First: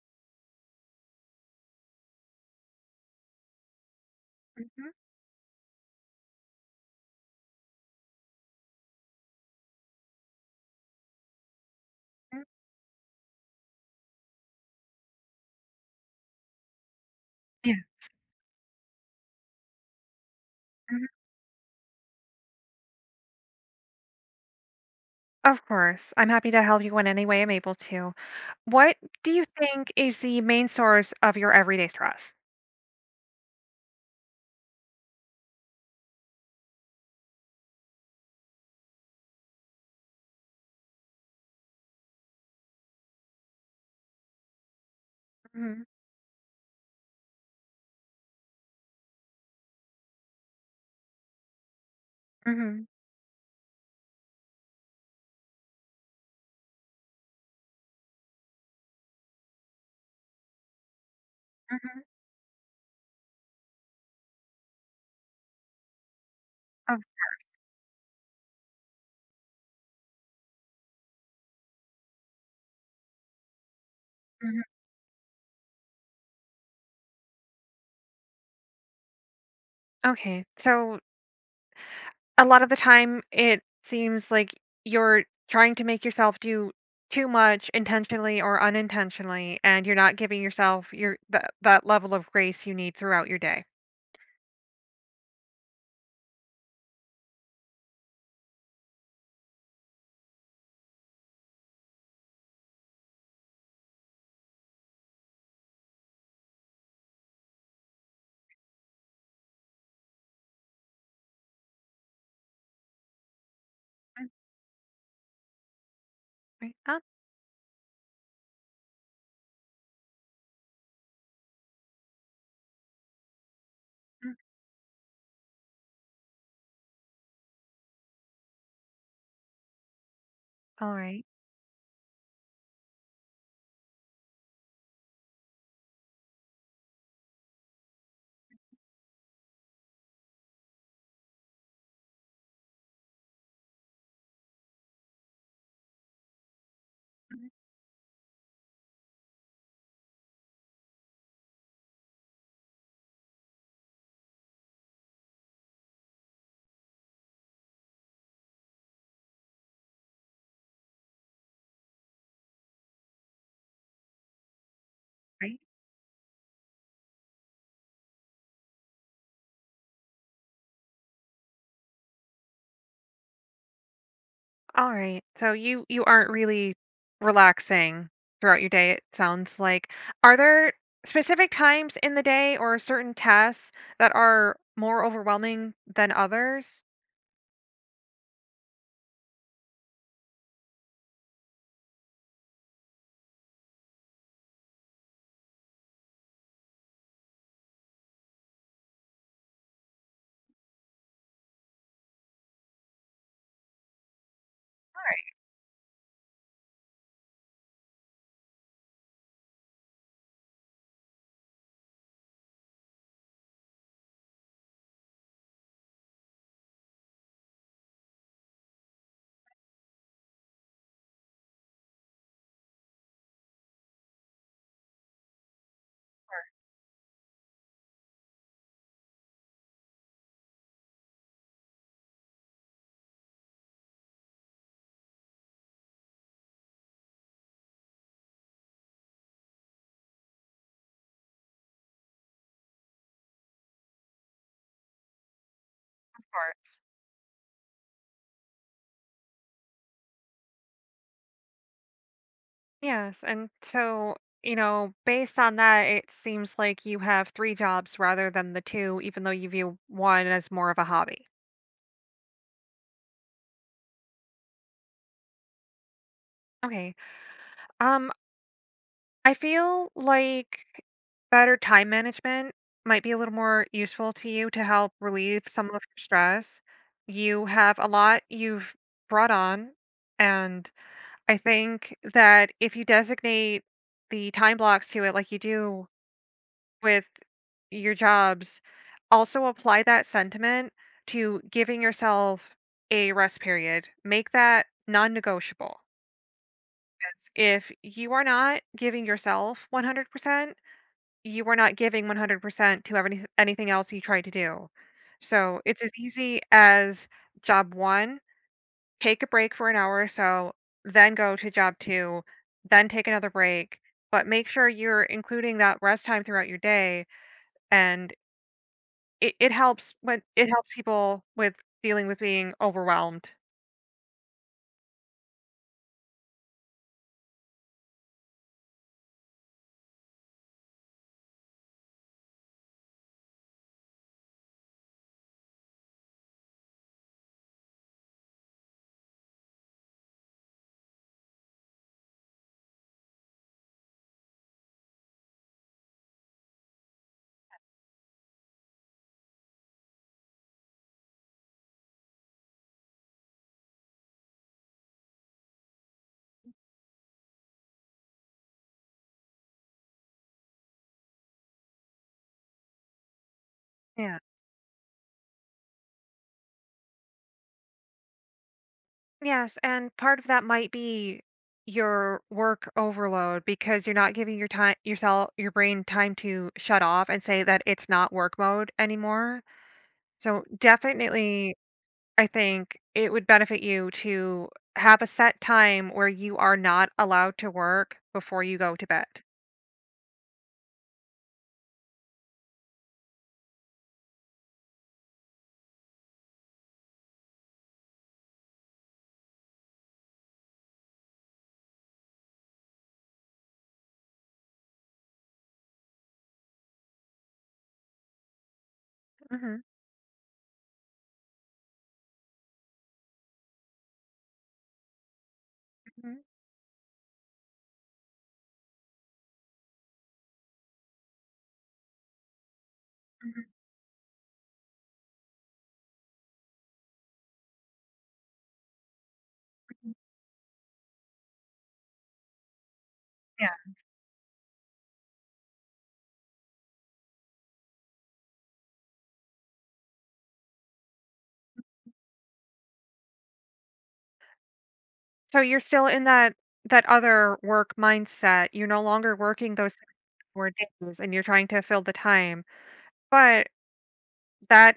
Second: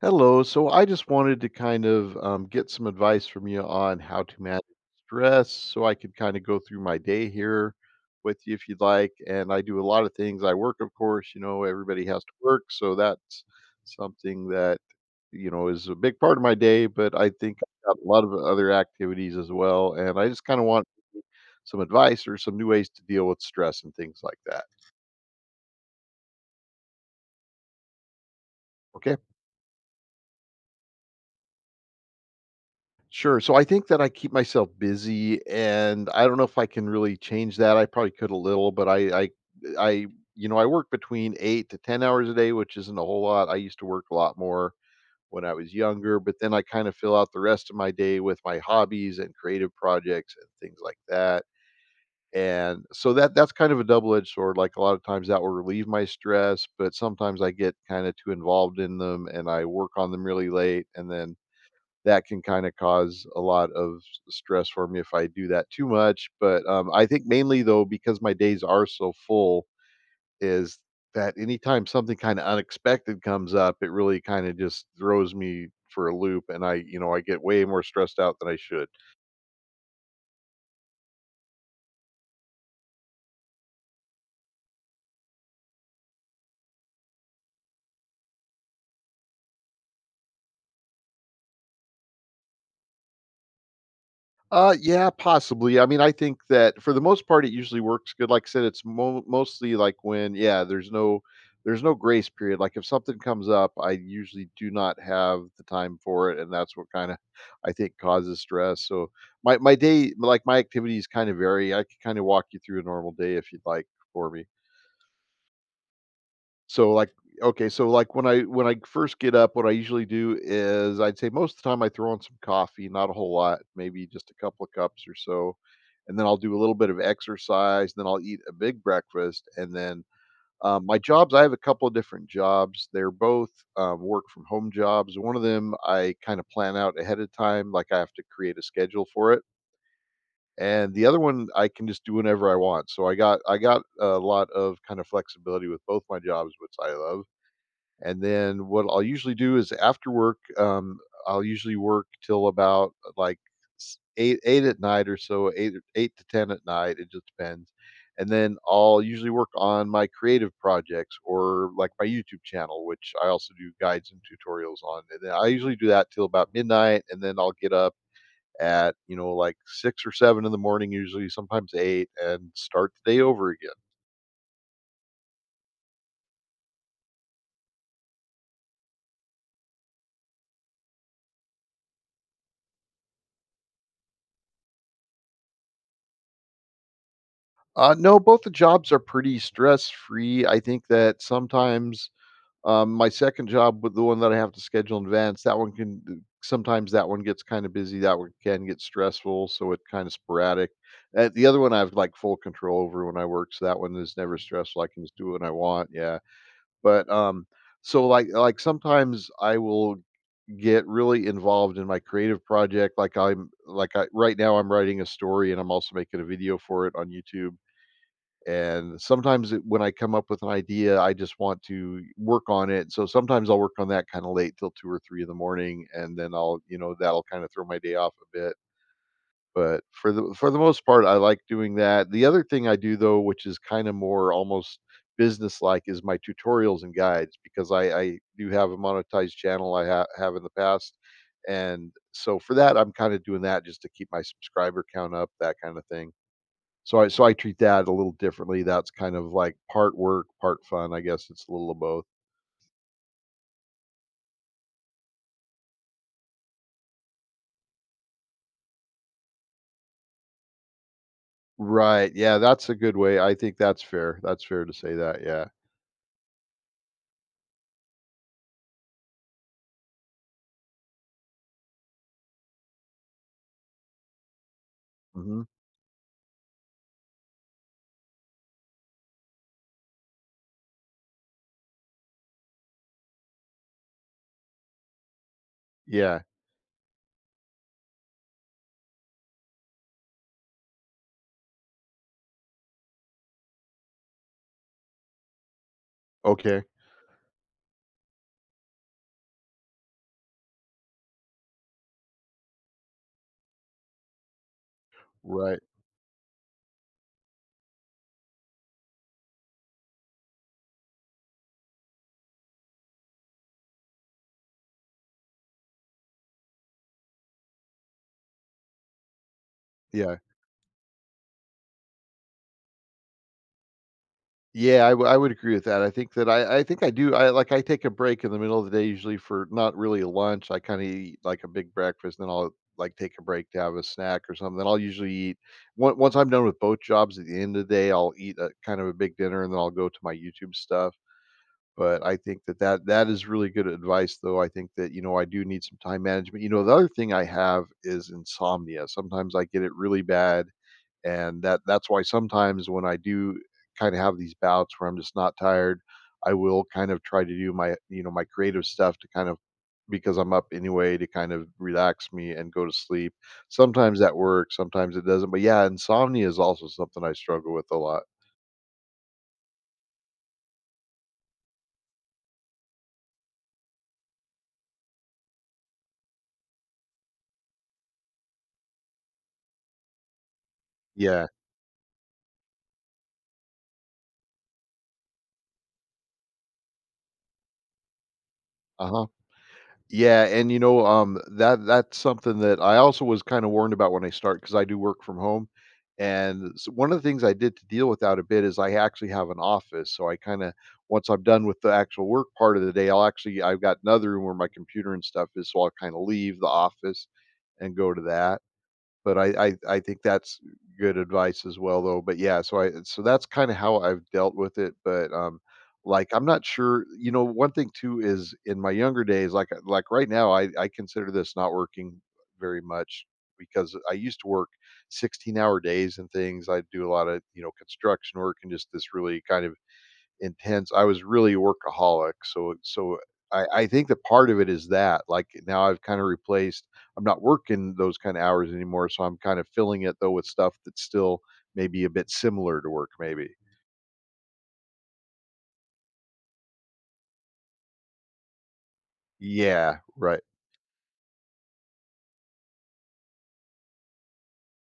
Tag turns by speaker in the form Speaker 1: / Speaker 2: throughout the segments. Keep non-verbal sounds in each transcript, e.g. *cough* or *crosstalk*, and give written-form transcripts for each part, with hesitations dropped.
Speaker 1: Hello. So I just wanted to kind of get some advice from you on how to manage
Speaker 2: Mhm,
Speaker 1: stress so I could kind of go through my day here with you if you'd like. And I do a lot of things. I work, of course, you know, everybody has to
Speaker 2: mm,
Speaker 1: work. So that's something that, you know, is a big part of my day. But I think
Speaker 2: yeah,
Speaker 1: I've got a lot of other activities as well. And I just kind of want
Speaker 2: mhm,
Speaker 1: some advice or some new ways to deal with stress and things like that.
Speaker 2: of course. I'm happy to help you in any way I'm able to. What
Speaker 1: Okay.
Speaker 2: do you think is the main source of your everyday stress?
Speaker 1: Sure. So I think that I keep myself busy and I don't know if I can really change that. I probably could a little, but I you know, I work between 8 to 10 hours a day, which isn't a whole lot. I used to work a lot more when I was
Speaker 2: Mhm,
Speaker 1: younger, but then I kind of fill out the rest of my day with my hobbies and creative projects and things like that. And
Speaker 2: mhm,
Speaker 1: so that's kind of a double-edged sword. Like a lot of times that will relieve my stress, but sometimes I get kind of too involved in them and I work on them really late, and then
Speaker 2: mhm,
Speaker 1: that can kinda cause a lot of s stress for me if I do that too much, but,
Speaker 2: of
Speaker 1: I think mainly though, because my days are so full, is that anytime something kinda unexpected comes up, it really kinda
Speaker 2: mhm.
Speaker 1: just throws me for a loop, and I, you know, I get way more stressed out than I should.
Speaker 2: Okay, so a lot of the time, it seems like you're trying to make yourself do too much intentionally or unintentionally, and you're not giving yourself your that that level of grace you need throughout your day.
Speaker 1: Yeah, possibly. I mean, I think that for the most part, it usually works good. Like I said, it's mostly like when, yeah, there's no grace period. Like if something comes up, I usually do not have the time for it, and that's what kind of, I think, causes stress. So my day, like my activities, kind of vary. I could kind of walk you through a normal day if you'd like
Speaker 2: Mm,
Speaker 1: for me.
Speaker 2: right,
Speaker 1: So,
Speaker 2: ah,
Speaker 1: okay, so, like, when I first get up, what I usually do is I'd say most of the time I throw in some coffee, not a whole lot, maybe just a
Speaker 2: mm,
Speaker 1: couple of cups or so, and then I'll do a little bit of exercise, then I'll eat a big breakfast, and then,
Speaker 2: all
Speaker 1: my
Speaker 2: right,
Speaker 1: jobs, I have a couple of different jobs. They're both, work from home jobs. One of them, I kinda plan out ahead of time, like, I have to create a schedule for it, and the other one, I can just do whenever I want. So I got a lot of kind of flexibility with both my jobs, which I love.
Speaker 2: mhm,
Speaker 1: And then what I'll usually do is after work, I'll usually work till about eight, eight at night or so, eight, eight to ten at night. It just depends. And then I'll usually work on my creative projects or like my YouTube channel, which I also do guides and tutorials on. And then I
Speaker 2: right.
Speaker 1: usually do that till about midnight, and then I'll get up at, you know, like six or seven in the morning, usually sometimes eight, and start the day over again.
Speaker 2: All right. So you aren't really relaxing throughout your day, it sounds like. Are there specific times in the day or certain tasks that are more overwhelming than others?
Speaker 1: No, both the jobs are pretty stress free. I think that sometimes my second job, with the one that I have to schedule in advance, that one can, sometimes that one gets kind of busy. That one can get stressful, so it kind of sporadic. The other one I have like full control over when I work, so that one is never stressful. I can just do what I want. Yeah, but so like sometimes I will get really involved in my creative project. Like I'm like I right now I'm writing a story and I'm also making a video for it on YouTube, and sometimes it, when I come up with an idea, I just want to work on it. So sometimes I'll work on that kind of late till two or three in the morning, and then I'll, you know, that'll kind of throw my day off a bit. But for the most part, I like doing that. The other thing I do though, which is kind of more almost business like, is my tutorials and guides because I do have a monetized channel I have in the past, and so for that, I'm kind of doing that just to keep my subscriber count up, that kind of thing.
Speaker 2: Of course.
Speaker 1: So I treat that a little differently. That's kind of like part work, part fun. I guess it's a little of both.
Speaker 2: Yes. And so, you know, based on that, it seems like you have three jobs rather than the two, even though you view one as more of a hobby.
Speaker 1: Right. Yeah, that's a good way. I think that's fair. That's fair to say that. Yeah.
Speaker 2: Okay. Um, I feel like better time management might be a little more useful to you to help
Speaker 1: Hmm.
Speaker 2: relieve some of your stress. You have a lot you've brought on, and I think that if you designate the time blocks to it like you do
Speaker 1: Yeah.
Speaker 2: with your jobs, also apply that sentiment to giving yourself a rest period. Make that non negotiable.
Speaker 1: Okay.
Speaker 2: If you are not giving yourself 100%, you were not giving 100% to everyth anything else you tried to do.
Speaker 1: Right.
Speaker 2: So, it's as easy as job 1, take a break for an hour or so, then go to job 2, then take another break, but make sure you're including that rest time throughout your day, and it helps
Speaker 1: Yeah.
Speaker 2: when it helps people with dealing with being overwhelmed.
Speaker 1: Yeah. I would agree with that. I think that I think I do. I take a break in the middle of the day usually for not really lunch. I kind of eat like a big breakfast, then I'll like take a break to have a snack or something. Then I'll usually eat once I'm done with both jobs at the end of the day. I'll eat a kind of a big dinner, and then I'll go to my YouTube stuff. But I think that that is really good advice, though. I think that, you know, I do need some time management. You know, the other thing I have is insomnia. Sometimes I get it really bad, and that's why sometimes when I do kind of have these bouts where I'm just not tired, I will kind of try to do my, you know, my creative stuff to kind of, because I'm up anyway, to kind of relax me and go to sleep. Sometimes that
Speaker 2: Yeah.
Speaker 1: works, sometimes it doesn't. But yeah, insomnia is also something I struggle with a lot.
Speaker 2: Yes, and part of that might be your work overload because you're not giving yourself your brain time to shut off and say that it's not work mode anymore. So
Speaker 1: Yeah.
Speaker 2: definitely I think it would benefit you to have a set time where you are not allowed to work before you go to bed.
Speaker 1: Uh-huh. Yeah, and you know, that that's something that I also was kinda warned about when I start because I do work from home, and s one of the things I did to deal with that a bit is I actually have an office, so I kinda, once I'm done with the actual work part of the day, I'll actually, I've got another room where my computer and stuff is, so I'll kinda leave the office and go to that. But
Speaker 2: Mhm,
Speaker 1: I think that's good advice as well though, but yeah, so that's kinda how I've dealt with it, but, like,
Speaker 2: mhm,
Speaker 1: I'm not sure, you know, one thing too is in my younger days, like right now, I consider this not working very much
Speaker 2: mhm,
Speaker 1: because I used to work 16-hour days and things. I do a lot of, you know, construction work and just this really kind of
Speaker 2: mhm,
Speaker 1: intense. I was really workaholic, so
Speaker 2: yeah.
Speaker 1: I think that part of it is that. Like now, I've kind of replaced. I'm not working those kind of hours anymore, so I'm kind of filling it though with stuff that's still maybe a bit similar to work. Maybe.
Speaker 2: So you're still in that other work mindset. You're no longer working those
Speaker 1: Yeah. Right.
Speaker 2: 6 days and you're trying to fill the time. But that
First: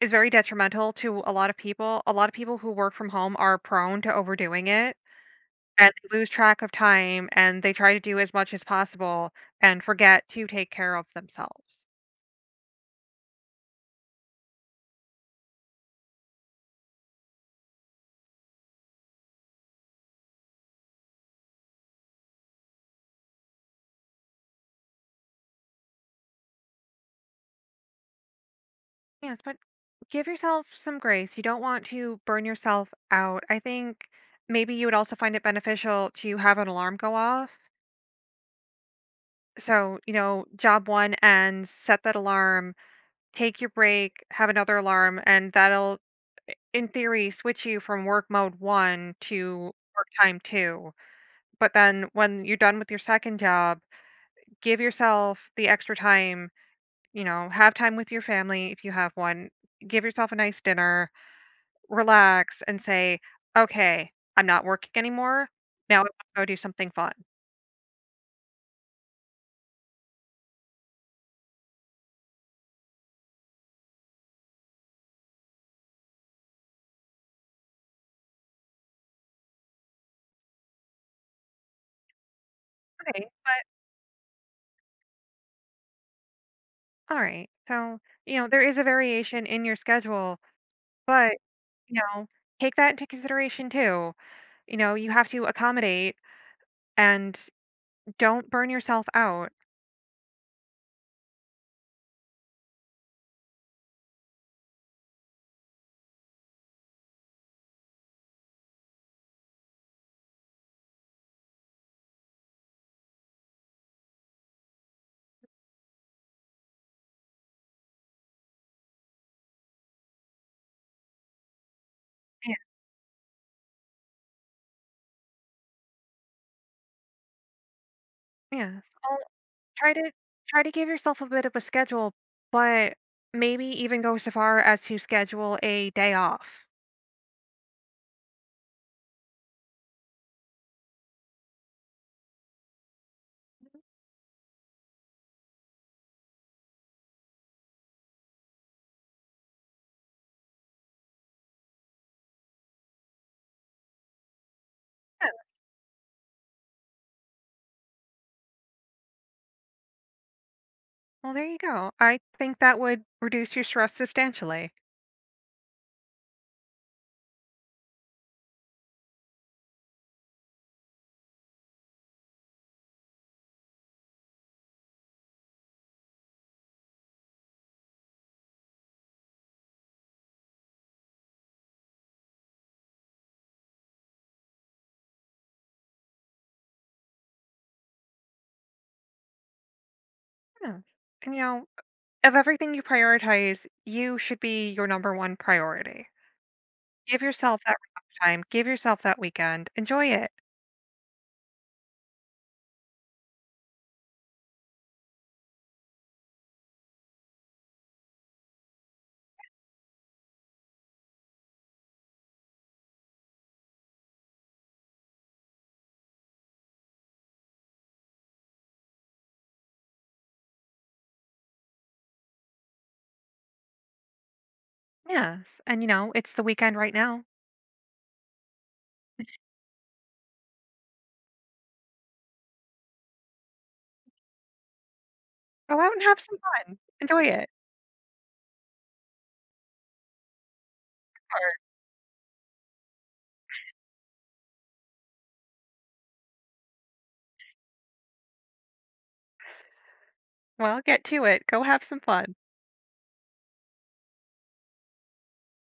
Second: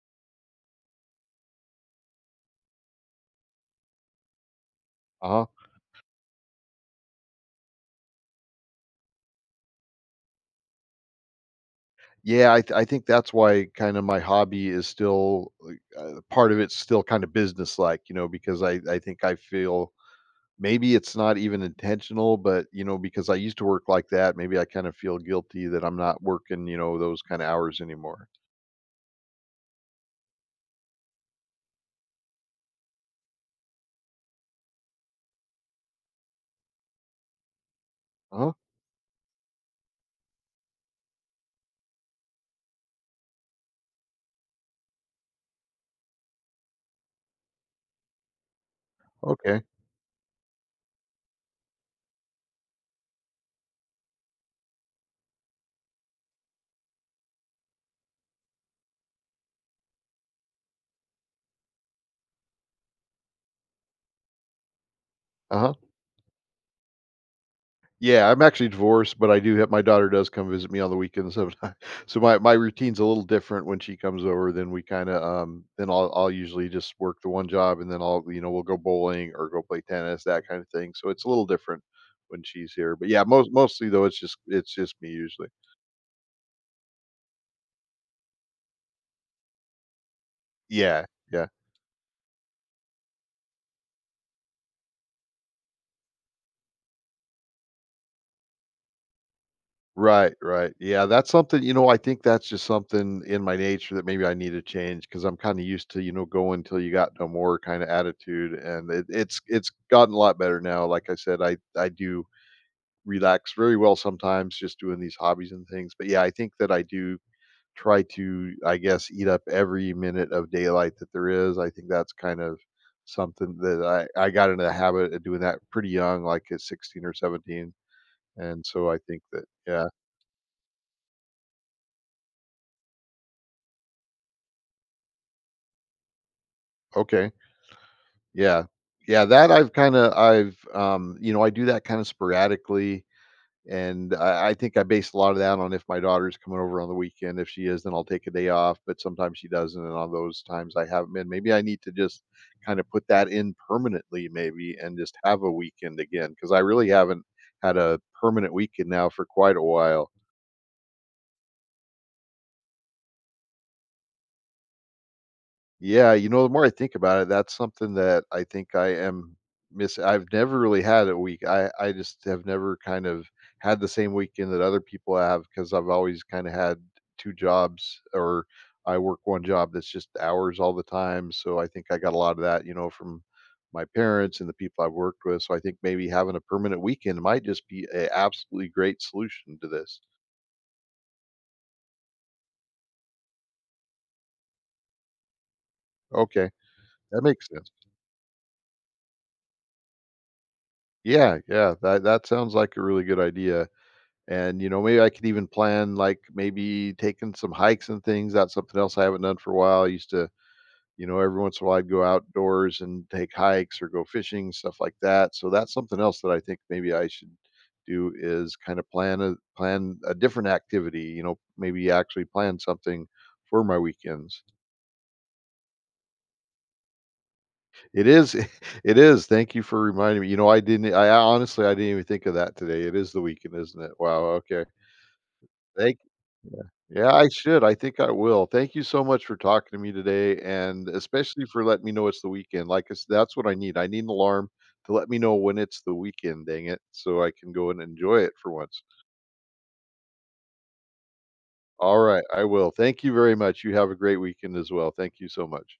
Speaker 2: is very detrimental to a lot of people. A lot of people who work from home are prone to overdoing it.
Speaker 1: Uh huh.
Speaker 2: And they lose track of time, and they try to do as much as possible and forget to take care of themselves.
Speaker 1: Yeah, I think that's why kind of my hobby is still like, part of it's still kind of business like, you know, because I think I feel, maybe it's not even intentional, but, you know, because I used to work like that, maybe I kind of feel guilty that I'm not working, you know, those kind of hours anymore.
Speaker 2: Yes, but give yourself some grace. You don't want to burn yourself out. I think maybe you would also find it beneficial to have an alarm go off.
Speaker 1: Uh-huh,
Speaker 2: So, you know, job one ends, set that alarm, take your break, have another alarm, and that'll, in theory, switch you from work mode one
Speaker 1: okay,
Speaker 2: to work time two. But then when you're done with your second job, give yourself the extra time, you know, have time with your family if you have one, give yourself a nice dinner, relax, and say, okay, I'm not working anymore.
Speaker 1: uh-huh.
Speaker 2: Now I want to go do something fun.
Speaker 1: Yeah, I'm actually divorced, but I do have, my daughter does come visit me on the weekends sometimes, *laughs* so my routine's a little different when she comes over, then we kinda, then I'll usually just work the one job and then I'll, you know, we'll go bowling or go play tennis, that kind of thing, so it's a little different when she's here, but yeah,
Speaker 2: Okay, but
Speaker 1: mostly though, it's just me usually.
Speaker 2: all right. So, you know, there is a variation in your schedule.
Speaker 1: Yeah,
Speaker 2: But,
Speaker 1: yeah.
Speaker 2: you know, take that into consideration too. You know, you have to accommodate and don't burn yourself out.
Speaker 1: Right, right. Yeah, that's something, you know, I think that's just something in my nature that maybe I need to change because I'm kind of used to, you know, going till you got no more kind of attitude. And it's gotten a lot better now. Like I said, I do relax very well sometimes just doing these hobbies and things. But yeah, I think that I do try to, I guess, eat up every minute of daylight that there is. I think that's kind
Speaker 2: Yeah,
Speaker 1: of something that I got into the habit of doing that pretty young, like at 16 or 17. And
Speaker 2: yeah.
Speaker 1: so I
Speaker 2: So
Speaker 1: think that, yeah,
Speaker 2: try to try to give yourself a bit of a schedule, but maybe even go so far as to schedule a day off.
Speaker 1: okay. Yeah. Yeah, that I've, you know, I do that kinda sporadically, and I think I base a lot of that on if my daughter's coming over on the weekend. If she is, then I'll take a day off, but sometimes she doesn't, and on those times I haven't been. Maybe I need to just kinda put that in permanently maybe and just
Speaker 2: Yeah.
Speaker 1: have a weekend again because I really haven't had a permanent weekend now for quite a while.
Speaker 2: Well, there you go. I think that would reduce your stress substantially.
Speaker 1: Yeah, you know, the more I think about it, that's something that I think I am miss I've never really had a week. I just have never kind of had the same weekend that other people have because I've always kind of had two jobs or I work one job that's just hours all the time. So I think I got a lot of that, you know, from my parents and the people I've worked with. So I think maybe having a permanent weekend might just be a absolutely great solution to this.
Speaker 2: Yeah. And you know, of everything you prioritize, you should be your number one priority.
Speaker 1: Okay, that
Speaker 2: Give
Speaker 1: makes
Speaker 2: yourself
Speaker 1: sense.
Speaker 2: that relax time. Give yourself that weekend. Enjoy it.
Speaker 1: Yeah, yeah, that that sounds like a really good idea. And, you know, maybe I could even plan, like, maybe taking some hikes and things. That's something else I haven't done for a while. I used to, you know, every once in a while I'd go outdoors and take hikes or go fishing, stuff like that. So that's something else that I think maybe I should do is kind of plan a different activity, you know, maybe actually plan something for my weekends.
Speaker 2: Yes, and, you know, it's the weekend right now.
Speaker 1: It is, *laughs* it is. Thank you for reminding me. You know, I honestly I didn't even think of that today. It is the weekend, isn't it? Wow, okay.
Speaker 2: Go out
Speaker 1: Thank—
Speaker 2: and have some
Speaker 1: yeah.
Speaker 2: fun.
Speaker 1: Yeah,
Speaker 2: Enjoy
Speaker 1: I
Speaker 2: it.
Speaker 1: should. I think I will. Thank you so much for talking to me today and especially for letting me know it's the weekend. Like I s that's what I need. I need an alarm to let me know when it's the weekend, dang it, so I can go and enjoy it for once.
Speaker 2: Well, get to it. Go have some
Speaker 1: Alright,
Speaker 2: fun.
Speaker 1: I will. Thank you very much. You have a great weekend as well. Thank you so much.